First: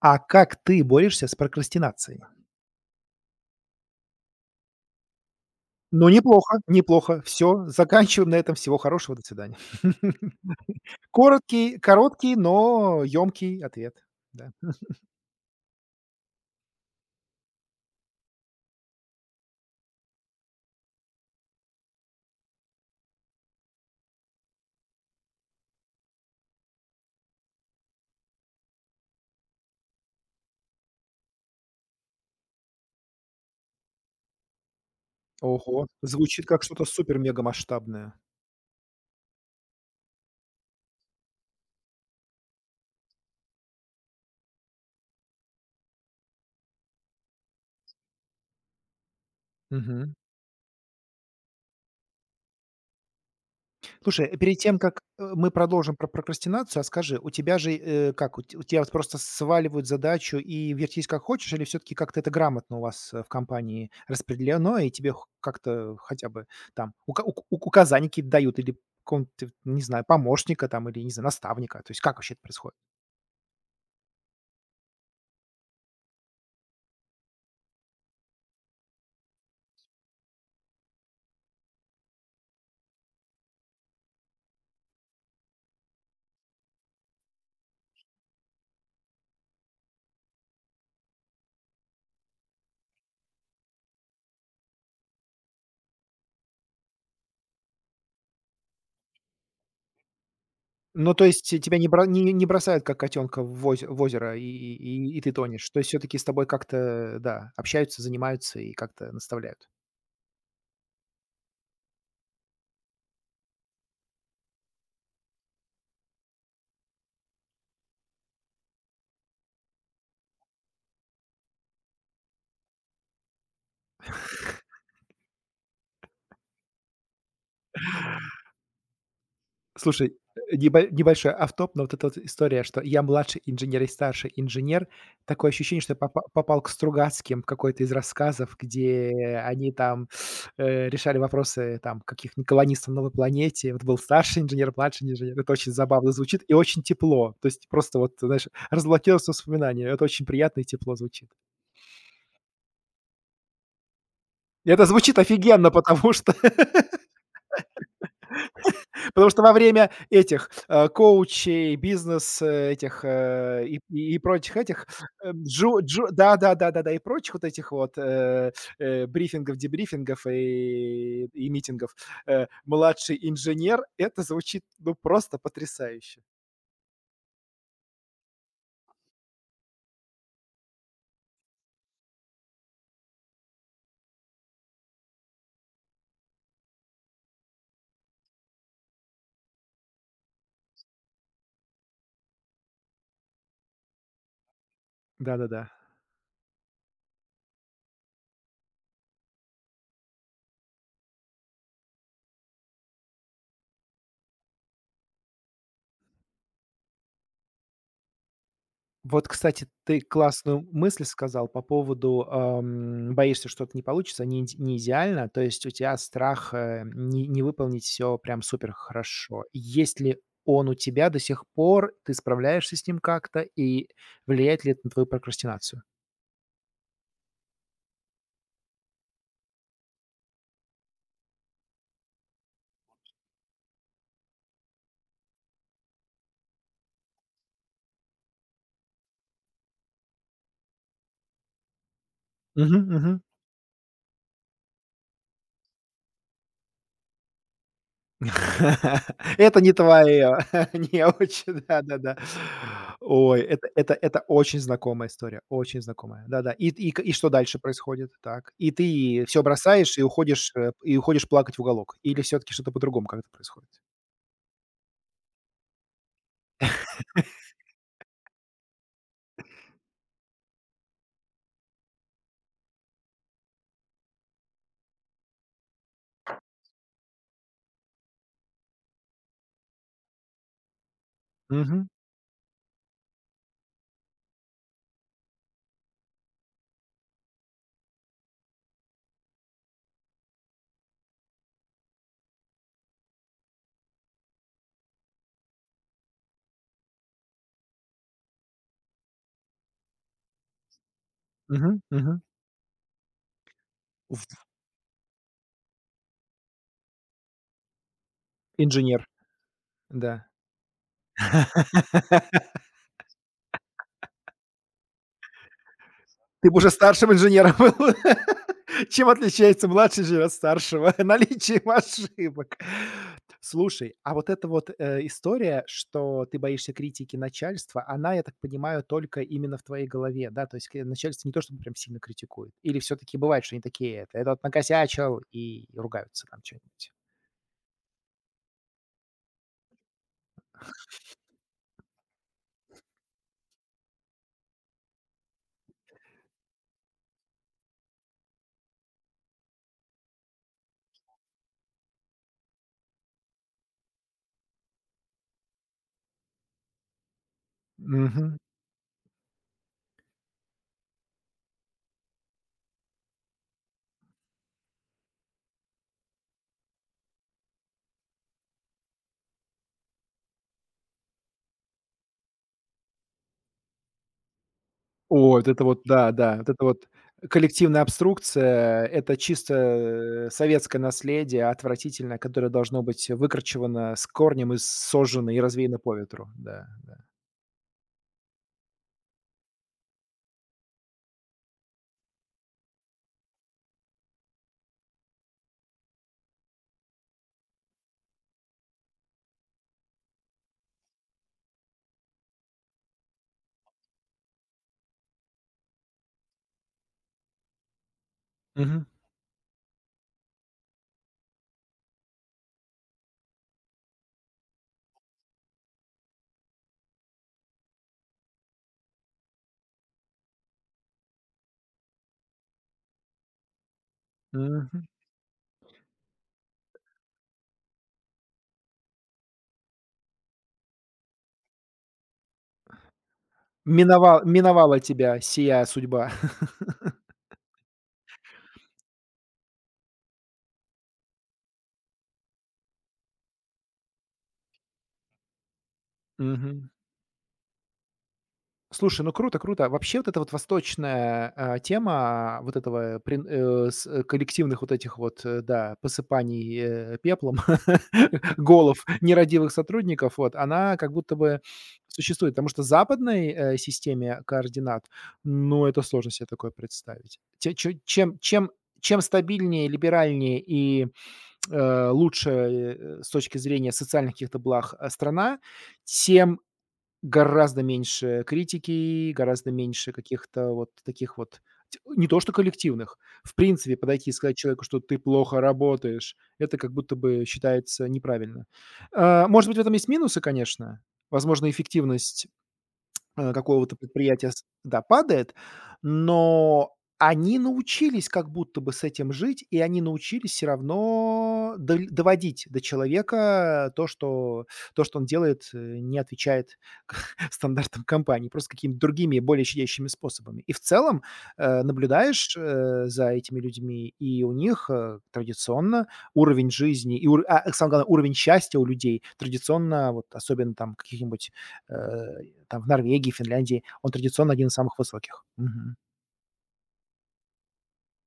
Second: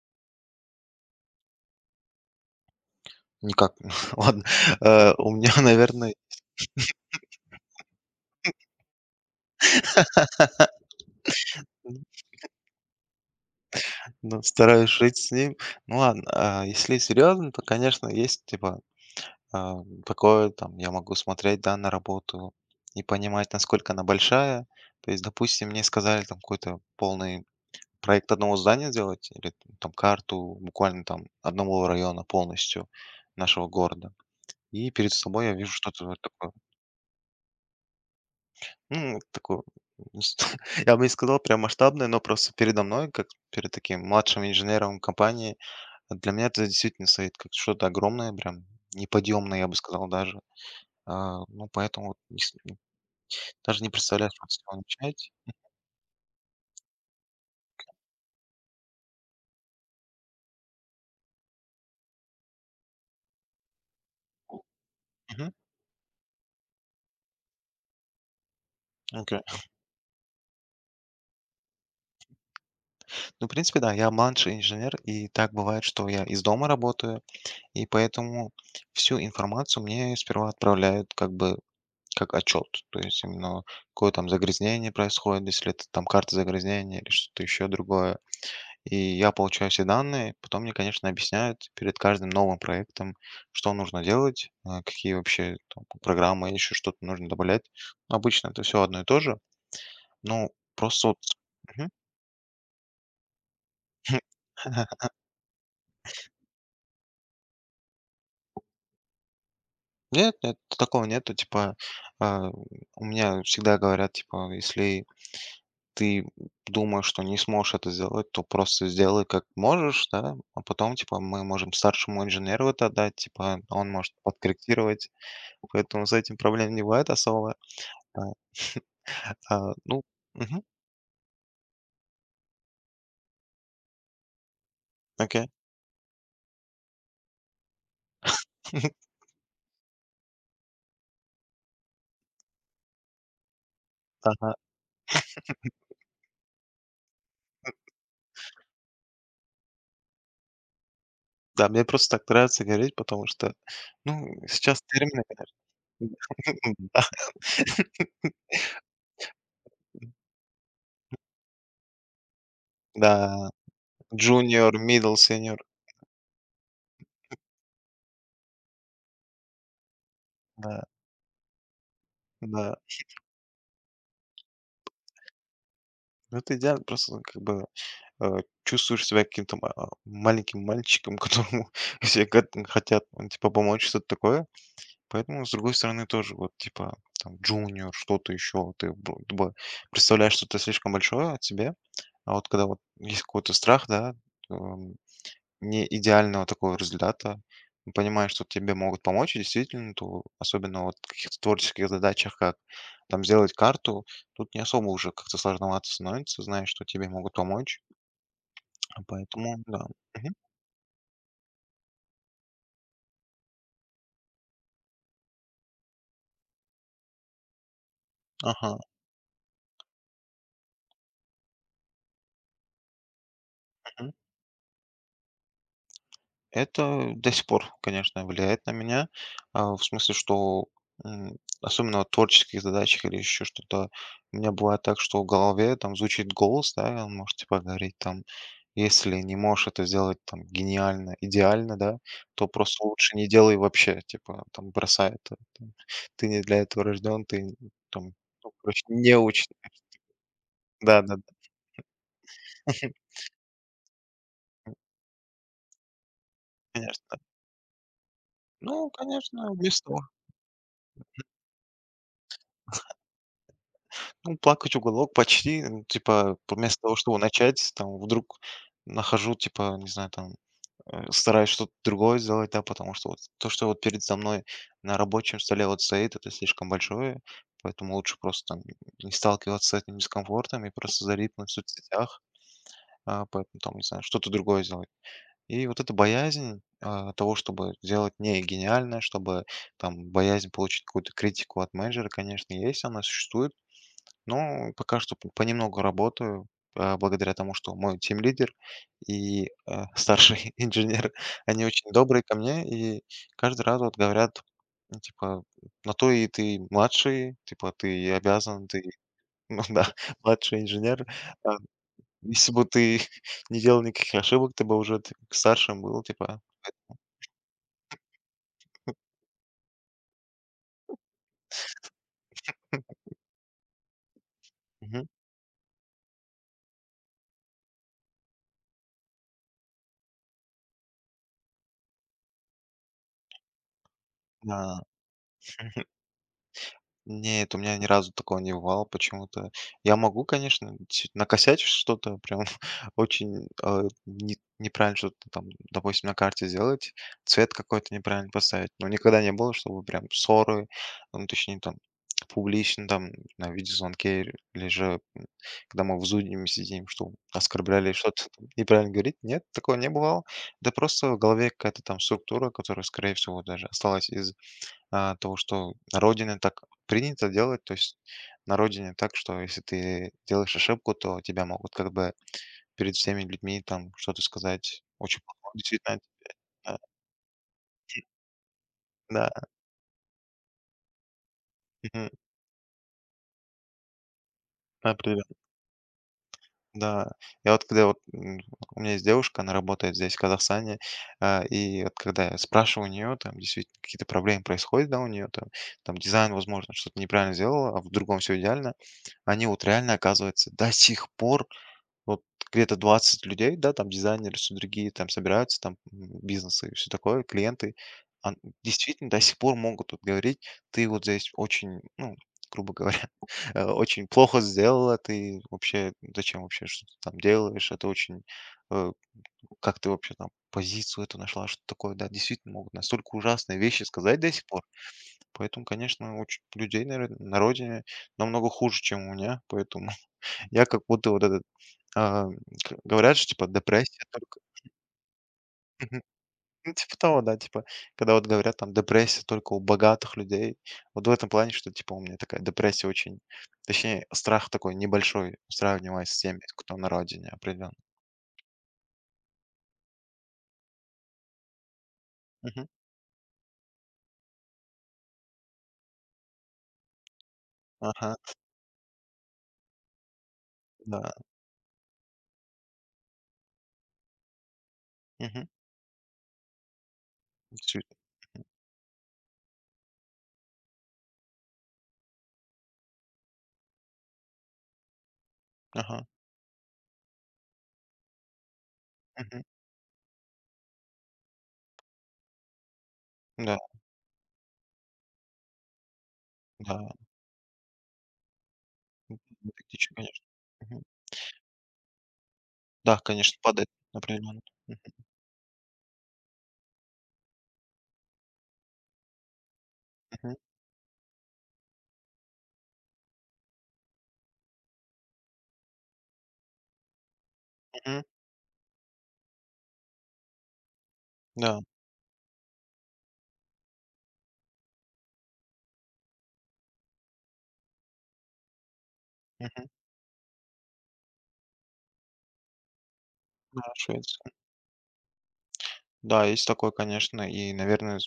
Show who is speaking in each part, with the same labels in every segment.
Speaker 1: А как ты борешься с прокрастинацией?
Speaker 2: Никак. Ладно. У меня,
Speaker 1: Ну,
Speaker 2: наверное,
Speaker 1: неплохо, неплохо. Все, заканчиваем на этом. Всего хорошего, до свидания. Короткий короткий, но ёмкий ответ.
Speaker 2: ну,
Speaker 1: Да.
Speaker 2: стараюсь жить с ним. Ну ладно, а если серьезно, то, конечно, есть типа а, такое, там, я могу смотреть, да, на работу и понимать, насколько она большая. То есть, допустим, мне сказали там какой-то полный проект одного здания сделать или там карту буквально там одного района полностью нашего города. И перед собой я вижу
Speaker 1: Ого,
Speaker 2: что-то вот
Speaker 1: звучит
Speaker 2: такое.
Speaker 1: как что-то супер мега масштабное.
Speaker 2: Ну, такое, не ст я бы не сказал прям масштабное, но просто передо мной, как перед таким младшим инженером компании, для меня это действительно стоит как что-то огромное, прям неподъемное, я бы сказал
Speaker 1: Мгм.
Speaker 2: даже. Ну, поэтому вот не с ну, даже не
Speaker 1: Слушай,
Speaker 2: представляю, что с
Speaker 1: перед
Speaker 2: чего
Speaker 1: тем, как,
Speaker 2: начать.
Speaker 1: мы продолжим про прокрастинацию, а скажи, у тебя же, как, у тебя вот просто сваливают задачу и вертись как хочешь, или все таки как-то это грамотно у вас, в компании распределено, и тебе хо
Speaker 2: Мгм.
Speaker 1: как-то хотя бы там ука ук ук указания какие-то дают или какого-нибудь,
Speaker 2: Окей.
Speaker 1: не знаю, помощника там или, не знаю, наставника? То есть как вообще это происходит?
Speaker 2: Ну, в принципе, да, я младший инженер, и так бывает, что я из дома работаю, и поэтому всю информацию мне сперва отправляют как бы. Как отчет? То есть именно какое там загрязнение происходит, если это там карта загрязнения или что-то еще другое. И я получаю все данные, потом мне, конечно, объясняют перед каждым новым проектом, что нужно делать, какие вообще там программы, еще что-то нужно добавлять. Обычно это все одно и то же, но просто
Speaker 1: Ну,
Speaker 2: вот.
Speaker 1: то есть тебя не
Speaker 2: Мгм.
Speaker 1: бро не не бросают, как котенка в озеро, и и и и ты тонешь. То есть все таки с тобой как-то, да, общаются, занимаются и как-то наставляют?
Speaker 2: Нет, нет, такого нету, типа, а, у меня всегда говорят, типа, если ты думаешь, что не сможешь это сделать, то просто сделай как можешь, да, а потом, типа, мы можем старшему инженеру это отдать, типа, он может подкорректировать, поэтому с этим проблем не бывает особо. А, ну,
Speaker 1: Слушай,
Speaker 2: мгм,
Speaker 1: небольшой офтоп, но вот эта вот история, что я младший инженер и старший инженер.
Speaker 2: окей.
Speaker 1: Такое ощущение, что я попал к Стругацким в какой-то из рассказов, где они там, решали вопросы там каких-нибудь колонистов на новой планете. Вот был старший
Speaker 2: Ага.
Speaker 1: инженер, младший инженер. Это очень забавно звучит и очень тепло. То есть просто вот, знаешь, разблокировалось воспоминание. Это очень приятно и тепло звучит.
Speaker 2: Да, мне просто так нравится говорить, потому что, ну,
Speaker 1: И
Speaker 2: сейчас
Speaker 1: это звучит
Speaker 2: термины, конечно.
Speaker 1: офигенно, потому что… Потому что во время этих, коучей, бизнес, этих,
Speaker 2: Да,
Speaker 1: и и
Speaker 2: да,
Speaker 1: и прочих
Speaker 2: junior,
Speaker 1: этих,
Speaker 2: middle, senior,
Speaker 1: джо джо да-да-да-да-да, и прочих вот этих вот, брифингов, дебрифингов
Speaker 2: да,
Speaker 1: и митингов,
Speaker 2: да.
Speaker 1: младший инженер - это звучит, ну, просто потрясающе.
Speaker 2: Ну, это идеально, просто как бы э, чувствуешь себя каким-то маленьким мальчиком, которому все гот хотят, ну, типа, помочь, что-то такое. Поэтому, с другой стороны, тоже вот, типа, там, джуниор, что-то еще, ты бу дба представляешь что-то слишком большое от тебе. А вот когда вот есть какой-то страх, да, эм,
Speaker 1: Да-да-да.
Speaker 2: не идеального такого результата, понимаешь, что тебе могут помочь, и действительно, то особенно вот в каких-то творческих задачах, как там сделать карту, тут не особо уже как-то сложновато становится, знаешь, что тебе могут помочь. А
Speaker 1: Вот,
Speaker 2: поэтому
Speaker 1: кстати,
Speaker 2: да.
Speaker 1: ты
Speaker 2: Мгм.
Speaker 1: классную мысль сказал по поводу, боишься, что-то не получится, не идеально. То есть у тебя страх, не выполнить все прям супер
Speaker 2: Ага,
Speaker 1: хорошо. Есть ли он у тебя до сих пор? Ты справляешься с ним как-то? И
Speaker 2: мгм.
Speaker 1: влияет ли это на твою прокрастинацию?
Speaker 2: Это до сих пор, конечно, влияет на меня. В смысле, что, м, особенно в творческих задачах или еще что-то, у меня бывает так, что в голове там звучит голос, да, и он может типа говорить там: "Если не можешь это сделать там гениально, идеально, да, то просто
Speaker 1: Мгм,
Speaker 2: лучше
Speaker 1: мгм.
Speaker 2: не делай вообще". Типа там бросай это, там. Ты не для этого рожден, ты там, ну, короче, неуч.
Speaker 1: Это не твое. Не
Speaker 2: Да-да-да.
Speaker 1: очень, да-да-да. Ой, это очень знакомая история, очень знакомая. Да-да. И
Speaker 2: Конечно.
Speaker 1: что дальше происходит? Так. И
Speaker 2: Ну,
Speaker 1: ты все
Speaker 2: конечно,
Speaker 1: бросаешь
Speaker 2: вместо.
Speaker 1: и уходишь плакать в уголок? Или все таки что-то по-другому как-то происходит?
Speaker 2: Ну, плакать уголок почти. Ну, типа, п вместо того, чтобы начать, там, вдруг нахожу, типа, не знаю, там, стараюсь что-то другое сделать, да, потому что вот то, что вот передо мной на рабочем столе вот стоит, это слишком большое, поэтому лучше просто там не сталкиваться с этим дискомфортом и просто залипнуть в
Speaker 1: Мгм,
Speaker 2: соцсетях, поэтому там, не знаю, что-то другое сделать. И вот эта боязнь, того, чтобы сделать не гениально, чтобы там боязнь получить какую-то критику от менеджера, конечно, есть, она существует, ну, пока что п понемногу работаю, благодаря тому, что мой тимлидер и, старший инженер, они
Speaker 1: мгм,
Speaker 2: очень
Speaker 1: мгм.
Speaker 2: добрые ко мне и каждый раз вот
Speaker 1: В
Speaker 2: говорят, ну, типа: "На то и ты младший, типа ты и обязан, ты,
Speaker 1: инженер,
Speaker 2: ну да,
Speaker 1: да.
Speaker 2: младший инженер. А, если бы ты не делал никаких ошибок, ты бы уже т старшим был", типа.
Speaker 1: Ты бы уже старшим инженером был. Чем отличается младший инженер от старшего? Наличием ошибок. Слушай, а вот эта вот,
Speaker 2: Мгм.
Speaker 1: история, что ты боишься критики начальства, она, я так понимаю, только именно в твоей голове, да? То есть к начальство не то чтобы прям сильно критикует. Или все таки бывает, что они такие: "Это этот
Speaker 2: Да.
Speaker 1: накосячил", и ругаются там что-нибудь?
Speaker 2: Нет, у меня ни разу такого не бывало почему-то. Я могу, конечно, действительно накосячить что-то, прям очень неправильно что-то там, допустим, на карте сделать, цвет какой-то неправильно поставить. Но никогда не было, чтобы прям ссоры, ну, точнее, там, публично, там, на видеозвонке или же, когда мы в зуме сидим, что оскорбляли, что-то там неправильно говорить. Нет, такого не бывало. Да просто в голове какая-то там структура, которая, скорее всего, даже осталась то, что на родине так принято делать. То есть на родине так, что если ты делаешь ошибку, то тебя могут как бы перед всеми людьми там что-то сказать. Очень
Speaker 1: О, вот
Speaker 2: плохо,
Speaker 1: это вот,
Speaker 2: действительно.
Speaker 1: да, да, вот это
Speaker 2: Да,
Speaker 1: вот коллективная обструкция - это
Speaker 2: да,
Speaker 1: чисто, советское наследие
Speaker 2: мгм,
Speaker 1: отвратительное, которое должно быть выкорчевано с корнем и сожжено,
Speaker 2: определенно,
Speaker 1: и развеяно по ветру. Да.
Speaker 2: да. Я вот когда вот, у меня есть девушка, она работает здесь, в Казахстане, и вот когда я спрашиваю у нее, там действительно какие-то проблемы происходят, да, у нее там, там дизайн, возможно, что-то неправильно сделала, а в другом все идеально, они вот реально, оказывается, до сих пор. Вот где-то 20 людей, да, там дизайнеры, все другие там собираются, там бизнесы и все такое, клиенты, а,
Speaker 1: Мгм,
Speaker 2: действительно до сих пор могут тут говорить, ты вот здесь очень, ну, грубо говоря, очень плохо сделала, ты вообще, зачем вообще что-то там делаешь, это очень, э, как ты вообще там позицию эту нашла, что такое, да, действительно могут настолько ужасные вещи сказать до сих пор.
Speaker 1: мгм.
Speaker 2: Поэтому, конечно, очень людей, наверно, на родине намного хуже, чем у меня, поэтому я как будто вот этот, а, к говорят, что типа депрессия только.
Speaker 1: Миновала тебя сия
Speaker 2: Мгм.
Speaker 1: судьба.
Speaker 2: Ну, типа того, да, типа, когда вот говорят там депрессия только у богатых людей. Вот в этом плане, что типа у меня такая депрессия очень, точнее, страх такой небольшой, сравнивая с теми,
Speaker 1: Мгм.
Speaker 2: кто на родине определенно.
Speaker 1: Слушай, ну круто, круто. Вообще вот эта вот восточная, тема, вот
Speaker 2: Мгм.
Speaker 1: этого прин э, с э, коллективных вот этих вот, да, посыпаний, пеплом,
Speaker 2: Ага,
Speaker 1: голов нерадивых сотрудников, вот, она как
Speaker 2: да.
Speaker 1: будто бы существует. Потому что в западной, системе координат,
Speaker 2: Мгм.
Speaker 1: ну, это сложно себе такое представить. Те чё
Speaker 2: Действительно.
Speaker 1: чем чем чем стабильнее, либеральнее и, лучше, с точки зрения социальных каких-то благ, страна,
Speaker 2: Ага.
Speaker 1: тем гораздо меньше критики,
Speaker 2: Мгм.
Speaker 1: гораздо меньше каких-то вот таких вот, ть не то что коллективных. В
Speaker 2: Да,
Speaker 1: принципе, подойти и сказать человеку, что ты плохо работаешь, это как
Speaker 2: да.
Speaker 1: будто бы считается неправильно. А, может
Speaker 2: Ну,
Speaker 1: быть, в этом есть
Speaker 2: тактично,
Speaker 1: минусы,
Speaker 2: конечно.
Speaker 1: конечно.
Speaker 2: Мгм.
Speaker 1: Возможно, эффективность,
Speaker 2: Да, конечно, падает
Speaker 1: какого-то предприятия
Speaker 2: определенно.
Speaker 1: с
Speaker 2: Мгм.
Speaker 1: да, падает, но они научились как будто бы с этим жить, и они научились
Speaker 2: Мгм.
Speaker 1: все равно доль доводить до человека то, что он делает, не отвечает стандартам компании, просто какими-то другими, более щадящими способами. И в целом,
Speaker 2: Да.
Speaker 1: наблюдаешь, за этими людьми, и у них, традиционно уровень жизни и самое главное, уровень счастья у людей
Speaker 2: Мгм.
Speaker 1: традиционно, вот особенно там в каких-нибудь, э там в Норвегии, Финляндии,
Speaker 2: Да,
Speaker 1: он традиционно
Speaker 2: Швеция.
Speaker 1: один из самых высоких. Мгм.
Speaker 2: Да, есть такое, конечно. И, наверное.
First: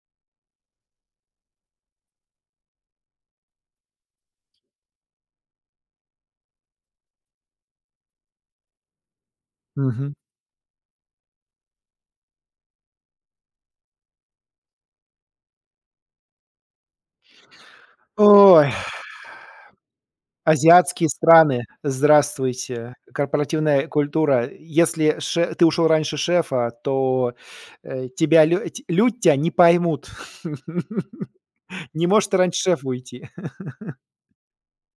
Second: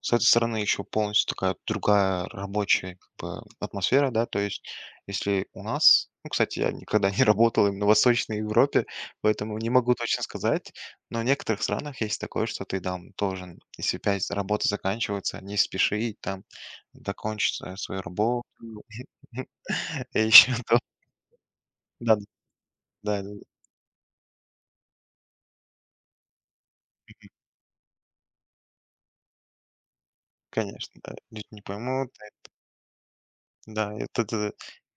Speaker 2: С этой стороны еще полностью такая другая рабочая как бы атмосфера, да, то есть если у нас, ну, кстати, я никогда не работал именно в Восточной Европе, поэтому не могу
Speaker 1: Мгм.
Speaker 2: точно сказать, но в некоторых странах есть такое, что ты там должен, если пять работа заканчивается, не спеши там закончить свою работу.
Speaker 1: Ой,
Speaker 2: И еще то,
Speaker 1: азиатские страны,
Speaker 2: да,
Speaker 1: здравствуйте.
Speaker 2: да, да, да,
Speaker 1: Корпоративная культура. Если ше ты ушел раньше шефа, то, тебя лю ть люди тя не поймут.
Speaker 2: конечно, да, люди не
Speaker 1: Не
Speaker 2: поймут,
Speaker 1: можешь ты раньше шефа уйти.
Speaker 2: да, это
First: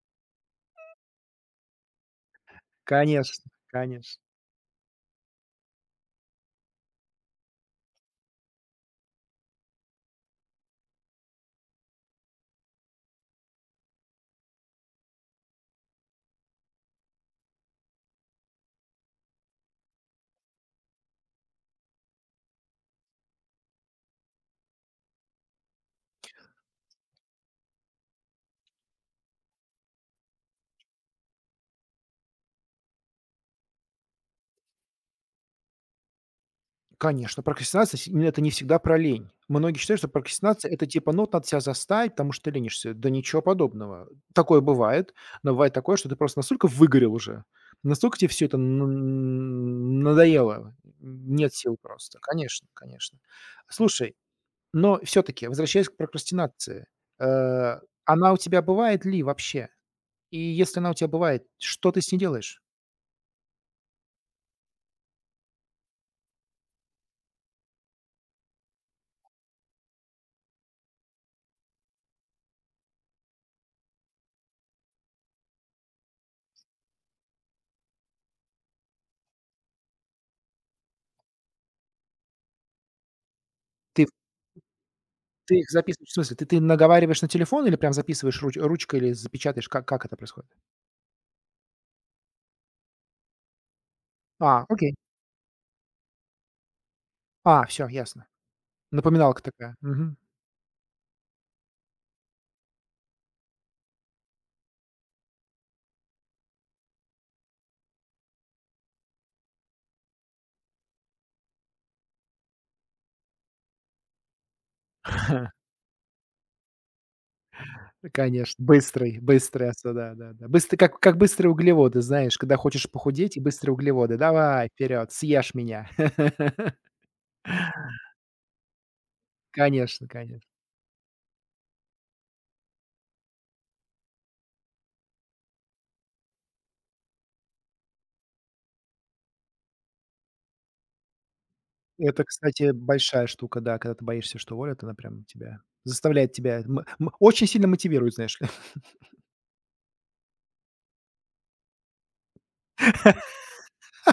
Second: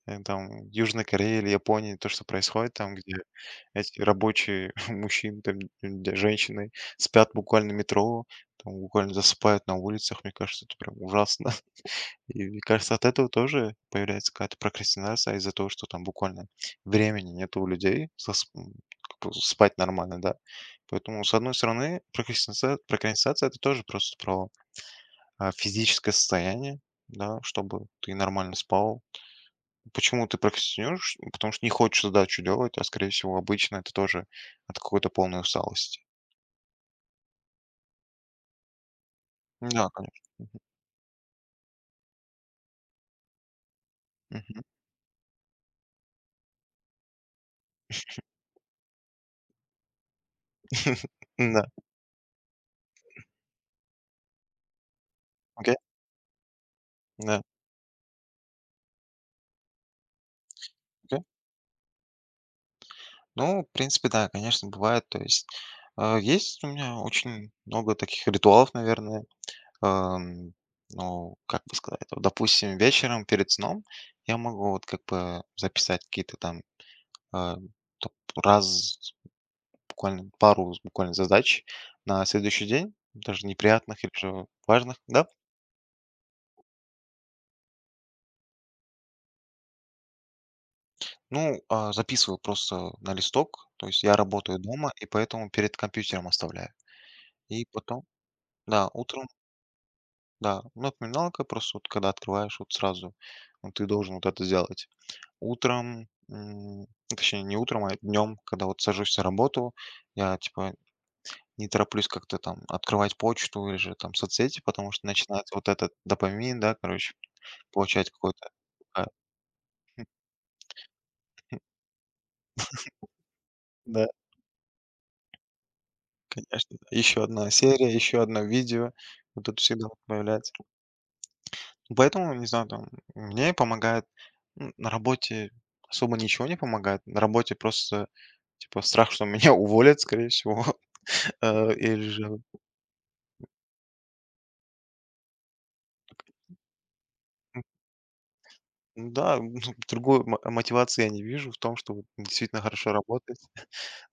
Speaker 2: там Южной Корее или Японии, то, что происходит там, где
Speaker 1: Конечно,
Speaker 2: эти
Speaker 1: конечно.
Speaker 2: рабочие мужчины, там, женщины спят буквально в метро, там буквально засыпают на улицах, мне кажется, это прям ужасно. И мне кажется, от этого тоже появляется какая-то прокрастинация из-за того, что там буквально времени нет у людей как бы спать нормально, да. Поэтому, с одной стороны, прокрастинация это тоже просто про физическое состояние, да, чтобы ты нормально спал. Почему ты прокрастинируешь? Потому что не хочешь задачу делать, а, скорее всего, обычно это тоже от какой-то полной усталости.
Speaker 1: Конечно, прокрастинация с это не всегда про лень. Многие
Speaker 2: Да,
Speaker 1: считают, что
Speaker 2: конечно.
Speaker 1: прокрастинация - это типа, ну, вот надо себя заставить, потому что ты ленишься. Да ничего подобного. Такое
Speaker 2: Мгм.
Speaker 1: бывает, но бывает такое, что ты просто настолько выгорел уже, настолько тебе все это н надоело, нет
Speaker 2: Да.
Speaker 1: сил просто. Конечно, конечно. Слушай, но все таки
Speaker 2: Окей.
Speaker 1: возвращаясь к прокрастинации,
Speaker 2: Да.
Speaker 1: э, она у тебя бывает ли вообще? И если она у тебя
Speaker 2: Окей.
Speaker 1: бывает, что ты с ней делаешь?
Speaker 2: Ну, в принципе, да, конечно, бывает. То есть есть у меня очень много таких ритуалов, наверное. Эм, Ну, как бы сказать, вот, допустим, вечером перед сном я могу вот как бы записать какие-то там э, топ- раз буквально пару буквально задач на следующий день, даже неприятных
Speaker 1: Ты
Speaker 2: или же важных, да.
Speaker 1: их записываешь, в смысле, ты наговариваешь на телефон или прям записываешь ручкой или запечатаешь? Как это происходит?
Speaker 2: Ну, записываю просто на листок, то есть я работаю
Speaker 1: А,
Speaker 2: дома,
Speaker 1: окей.
Speaker 2: и поэтому перед компьютером оставляю.
Speaker 1: А,
Speaker 2: И
Speaker 1: всё,
Speaker 2: потом,
Speaker 1: ясно.
Speaker 2: да, утром,
Speaker 1: Напоминалка такая. Мгм.
Speaker 2: да, напоминалка просто вот когда открываешь, вот сразу ну, ты должен вот это сделать. Утром, точнее не утром, а днем, когда вот сажусь на работу, я типа не тороплюсь как-то там открывать почту или же там соцсети, потому что начинается вот этот допамин, да, короче, получать какой-то
Speaker 1: Конечно,
Speaker 2: а,
Speaker 1: быстрый, быстрый, осо да, да-да. Быстро, как быстрые углеводы, знаешь, когда хочешь похудеть и быстрые
Speaker 2: да,
Speaker 1: углеводы. Давай, вперед, съешь меня.
Speaker 2: конечно, да. Еще одна серия, еще одно видео. Вот тут всегда вот
Speaker 1: Конечно, конечно.
Speaker 2: появляется. Поэтому, не знаю, там, мне помогает на работе особо ничего не помогает. На работе просто, типа, страх, что меня уволят, скорее всего. Или
Speaker 1: Это,
Speaker 2: же,
Speaker 1: кстати, большая штука, да, когда ты боишься, что уволят, она прям тебя заставляет тебя очень сильно мотивирует, знаешь, ли.
Speaker 2: да, другой мо мотивации я не вижу в том, что вот действительно хорошо работать.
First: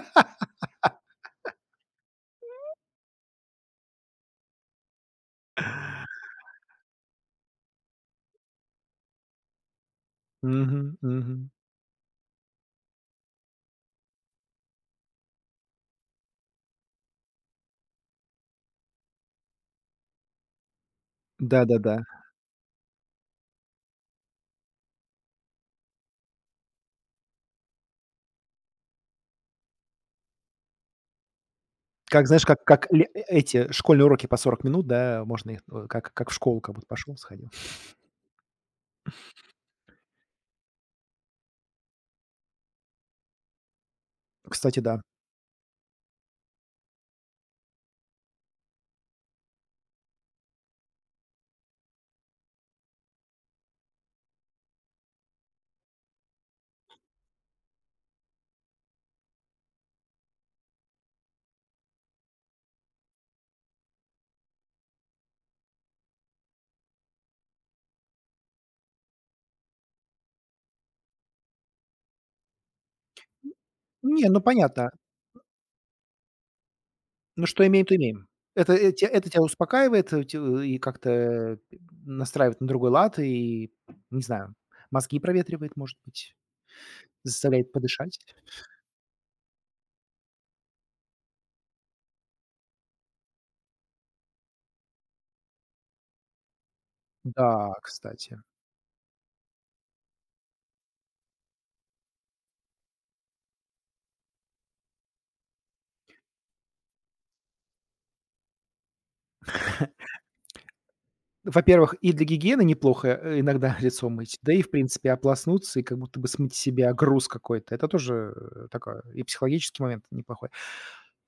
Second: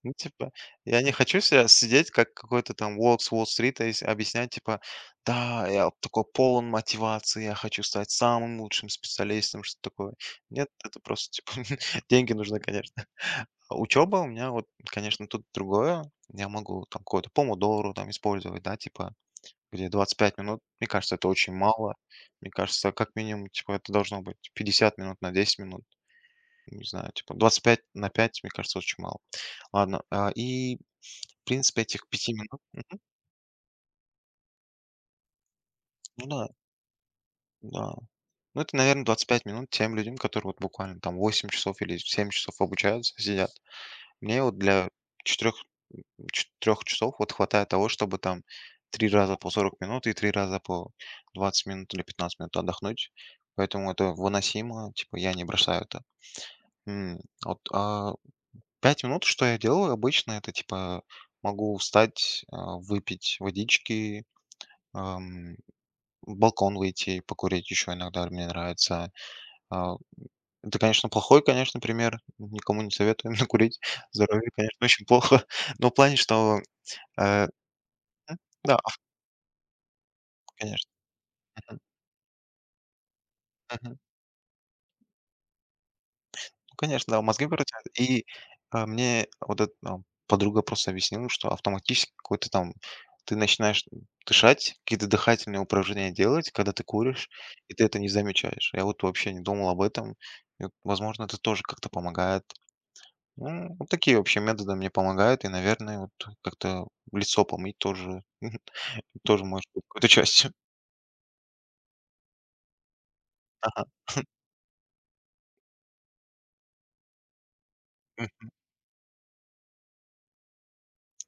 Speaker 2: Ну, типа, я не хочу себя сидеть, как какой-то там волк с Уолл-стрита, и с объяснять, типа: "Да, я вот такой полон мотивации, я хочу стать самым лучшим специалистом", что-то такое. Нет,
Speaker 1: Мгм,
Speaker 2: это просто,
Speaker 1: мгм.
Speaker 2: типа, деньги нужны, конечно. А учеба у меня вот, конечно, тут другое. Я могу там какой-то помодоро там использовать, да, типа, где 25 минут. Мне кажется, это очень мало.
Speaker 1: Да-да-да.
Speaker 2: Мне кажется, как минимум, типа, это должно быть 50 минут на 10 минут. Не знаю, типа, 25 на 5 мне кажется, очень мало. Ладно, и в принципе, этих
Speaker 1: Как,
Speaker 2: пяти
Speaker 1: знаешь,
Speaker 2: минут
Speaker 1: как
Speaker 2: Мгм.
Speaker 1: ле э эти школьные уроки по 40 минут, да, можно их, как
Speaker 2: Ну
Speaker 1: как в
Speaker 2: да,
Speaker 1: школу как будто пошел, сходил.
Speaker 2: да. Ну, это, наверное 25 минут тем людям, которые вот буквально там 8 часов или 7 часов обучаются, сидят. Мне вот
Speaker 1: Кстати,
Speaker 2: для
Speaker 1: да.
Speaker 2: 4, 4 часов вот хватает того, чтобы там 3 раза по 40 минут и 3 раза по 20 минут или 15 минут отдохнуть. Поэтому это выносимо, типа я не бросаю это. М, вот, 5 минут, что я делаю обычно, это типа могу встать, выпить водички, ам, в балкон выйти и покурить еще иногда мне нравится. А, это, конечно, плохой, конечно, пример. Никому не советуем курить.
Speaker 1: Не, ну
Speaker 2: Здоровье конечно,
Speaker 1: понятно.
Speaker 2: очень плохо. Но в плане, что,
Speaker 1: Ну,
Speaker 2: э,
Speaker 1: что имеем, то имеем.
Speaker 2: м,
Speaker 1: Это
Speaker 2: да,
Speaker 1: э
Speaker 2: ав
Speaker 1: те это тебя успокаивает, и
Speaker 2: конечно.
Speaker 1: как-то,
Speaker 2: Мгм,
Speaker 1: настраивает на другой лад, и,
Speaker 2: мгм.
Speaker 1: не знаю, мозги проветривает, может быть,
Speaker 2: Ну, конечно, да, мозги
Speaker 1: заставляет
Speaker 2: вырастают.
Speaker 1: подышать.
Speaker 2: И, мне вот эта, подруга просто объяснила, что автоматически какой-то там ты начинаешь дышать, какие-то дыхательные упражнения делать, когда ты куришь, и
Speaker 1: Да,
Speaker 2: ты это не
Speaker 1: кстати.
Speaker 2: замечаешь. Я вот вообще не думал об этом. И вот, возможно, это тоже как-то помогает. Ну, вот такие вообще методы мне помогают. И, наверное, вот как-то лицо помыть тоже тоже может быть какой-то частью.
Speaker 1: Во-первых, и для гигиены неплохо, иногда
Speaker 2: Ага.
Speaker 1: лицо мыть, да и, в принципе, ополоснуться и как будто бы смыть с себя груз какой-то. Это тоже,
Speaker 2: М,
Speaker 1: такое и психологический момент неплохой.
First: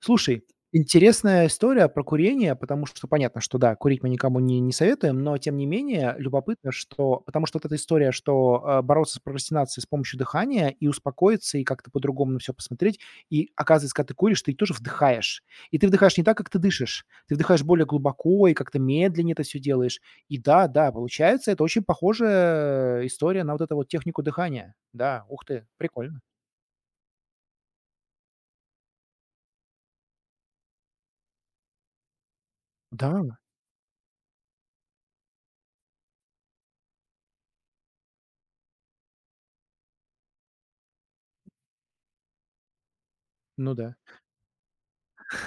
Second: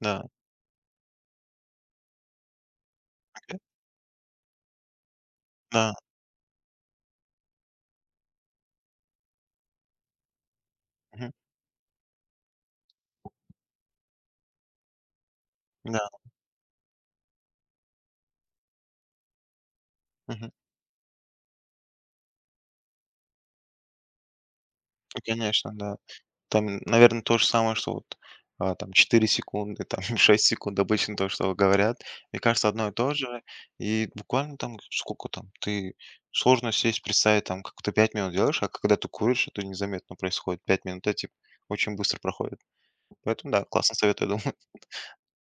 Speaker 2: да,
Speaker 1: интересная история про курение, потому что понятно, что
Speaker 2: окей.
Speaker 1: да, курить мы никому не советуем, но тем не
Speaker 2: Да.
Speaker 1: менее любопытно, что. Потому что вот эта история, что, бороться с прокрастинацией с помощью дыхания и
Speaker 2: Мгм.
Speaker 1: успокоиться, и как-то по-другому на все посмотреть. И оказывается, когда ты куришь, ты тоже вдыхаешь. И ты
Speaker 2: Да.
Speaker 1: вдыхаешь не так, как ты дышишь. Ты вдыхаешь более глубоко и как-то медленнее это все делаешь. И
Speaker 2: Мгм.
Speaker 1: да, да, получается, это очень похожая, история на вот эту вот технику дыхания.
Speaker 2: Ну,
Speaker 1: Да, ух ты,
Speaker 2: конечно, да.
Speaker 1: прикольно.
Speaker 2: Там, наверное, то же самое, что вот, там 4 секунды, там 6 секунд обычно то, что говорят. Мне кажется, одно и
Speaker 1: Да,
Speaker 2: то же. И буквально там сколько там ты сложно сесть, представить, там, как ты 5 минут делаешь, а когда ты куришь, это незаметно происходит. 5 минут эти очень быстро проходят. Поэтому да,
Speaker 1: ну да.
Speaker 2: классный совет, я думаю.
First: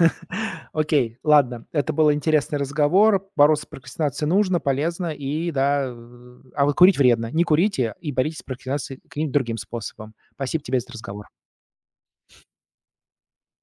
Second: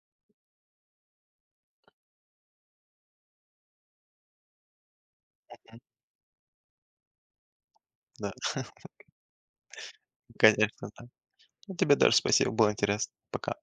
Speaker 1: Окей, ладно. Это был интересный разговор. Бороться с прокрастинацией нужно, полезно и да, а вот курить вредно. Не курите и
Speaker 2: Да.
Speaker 1: боритесь с прокрастинацией каким-нибудь другим способом. Спасибо тебе
Speaker 2: Конечно,
Speaker 1: за
Speaker 2: да.
Speaker 1: разговор.
Speaker 2: Ну, тебе даже спасибо, было интересно. Пока.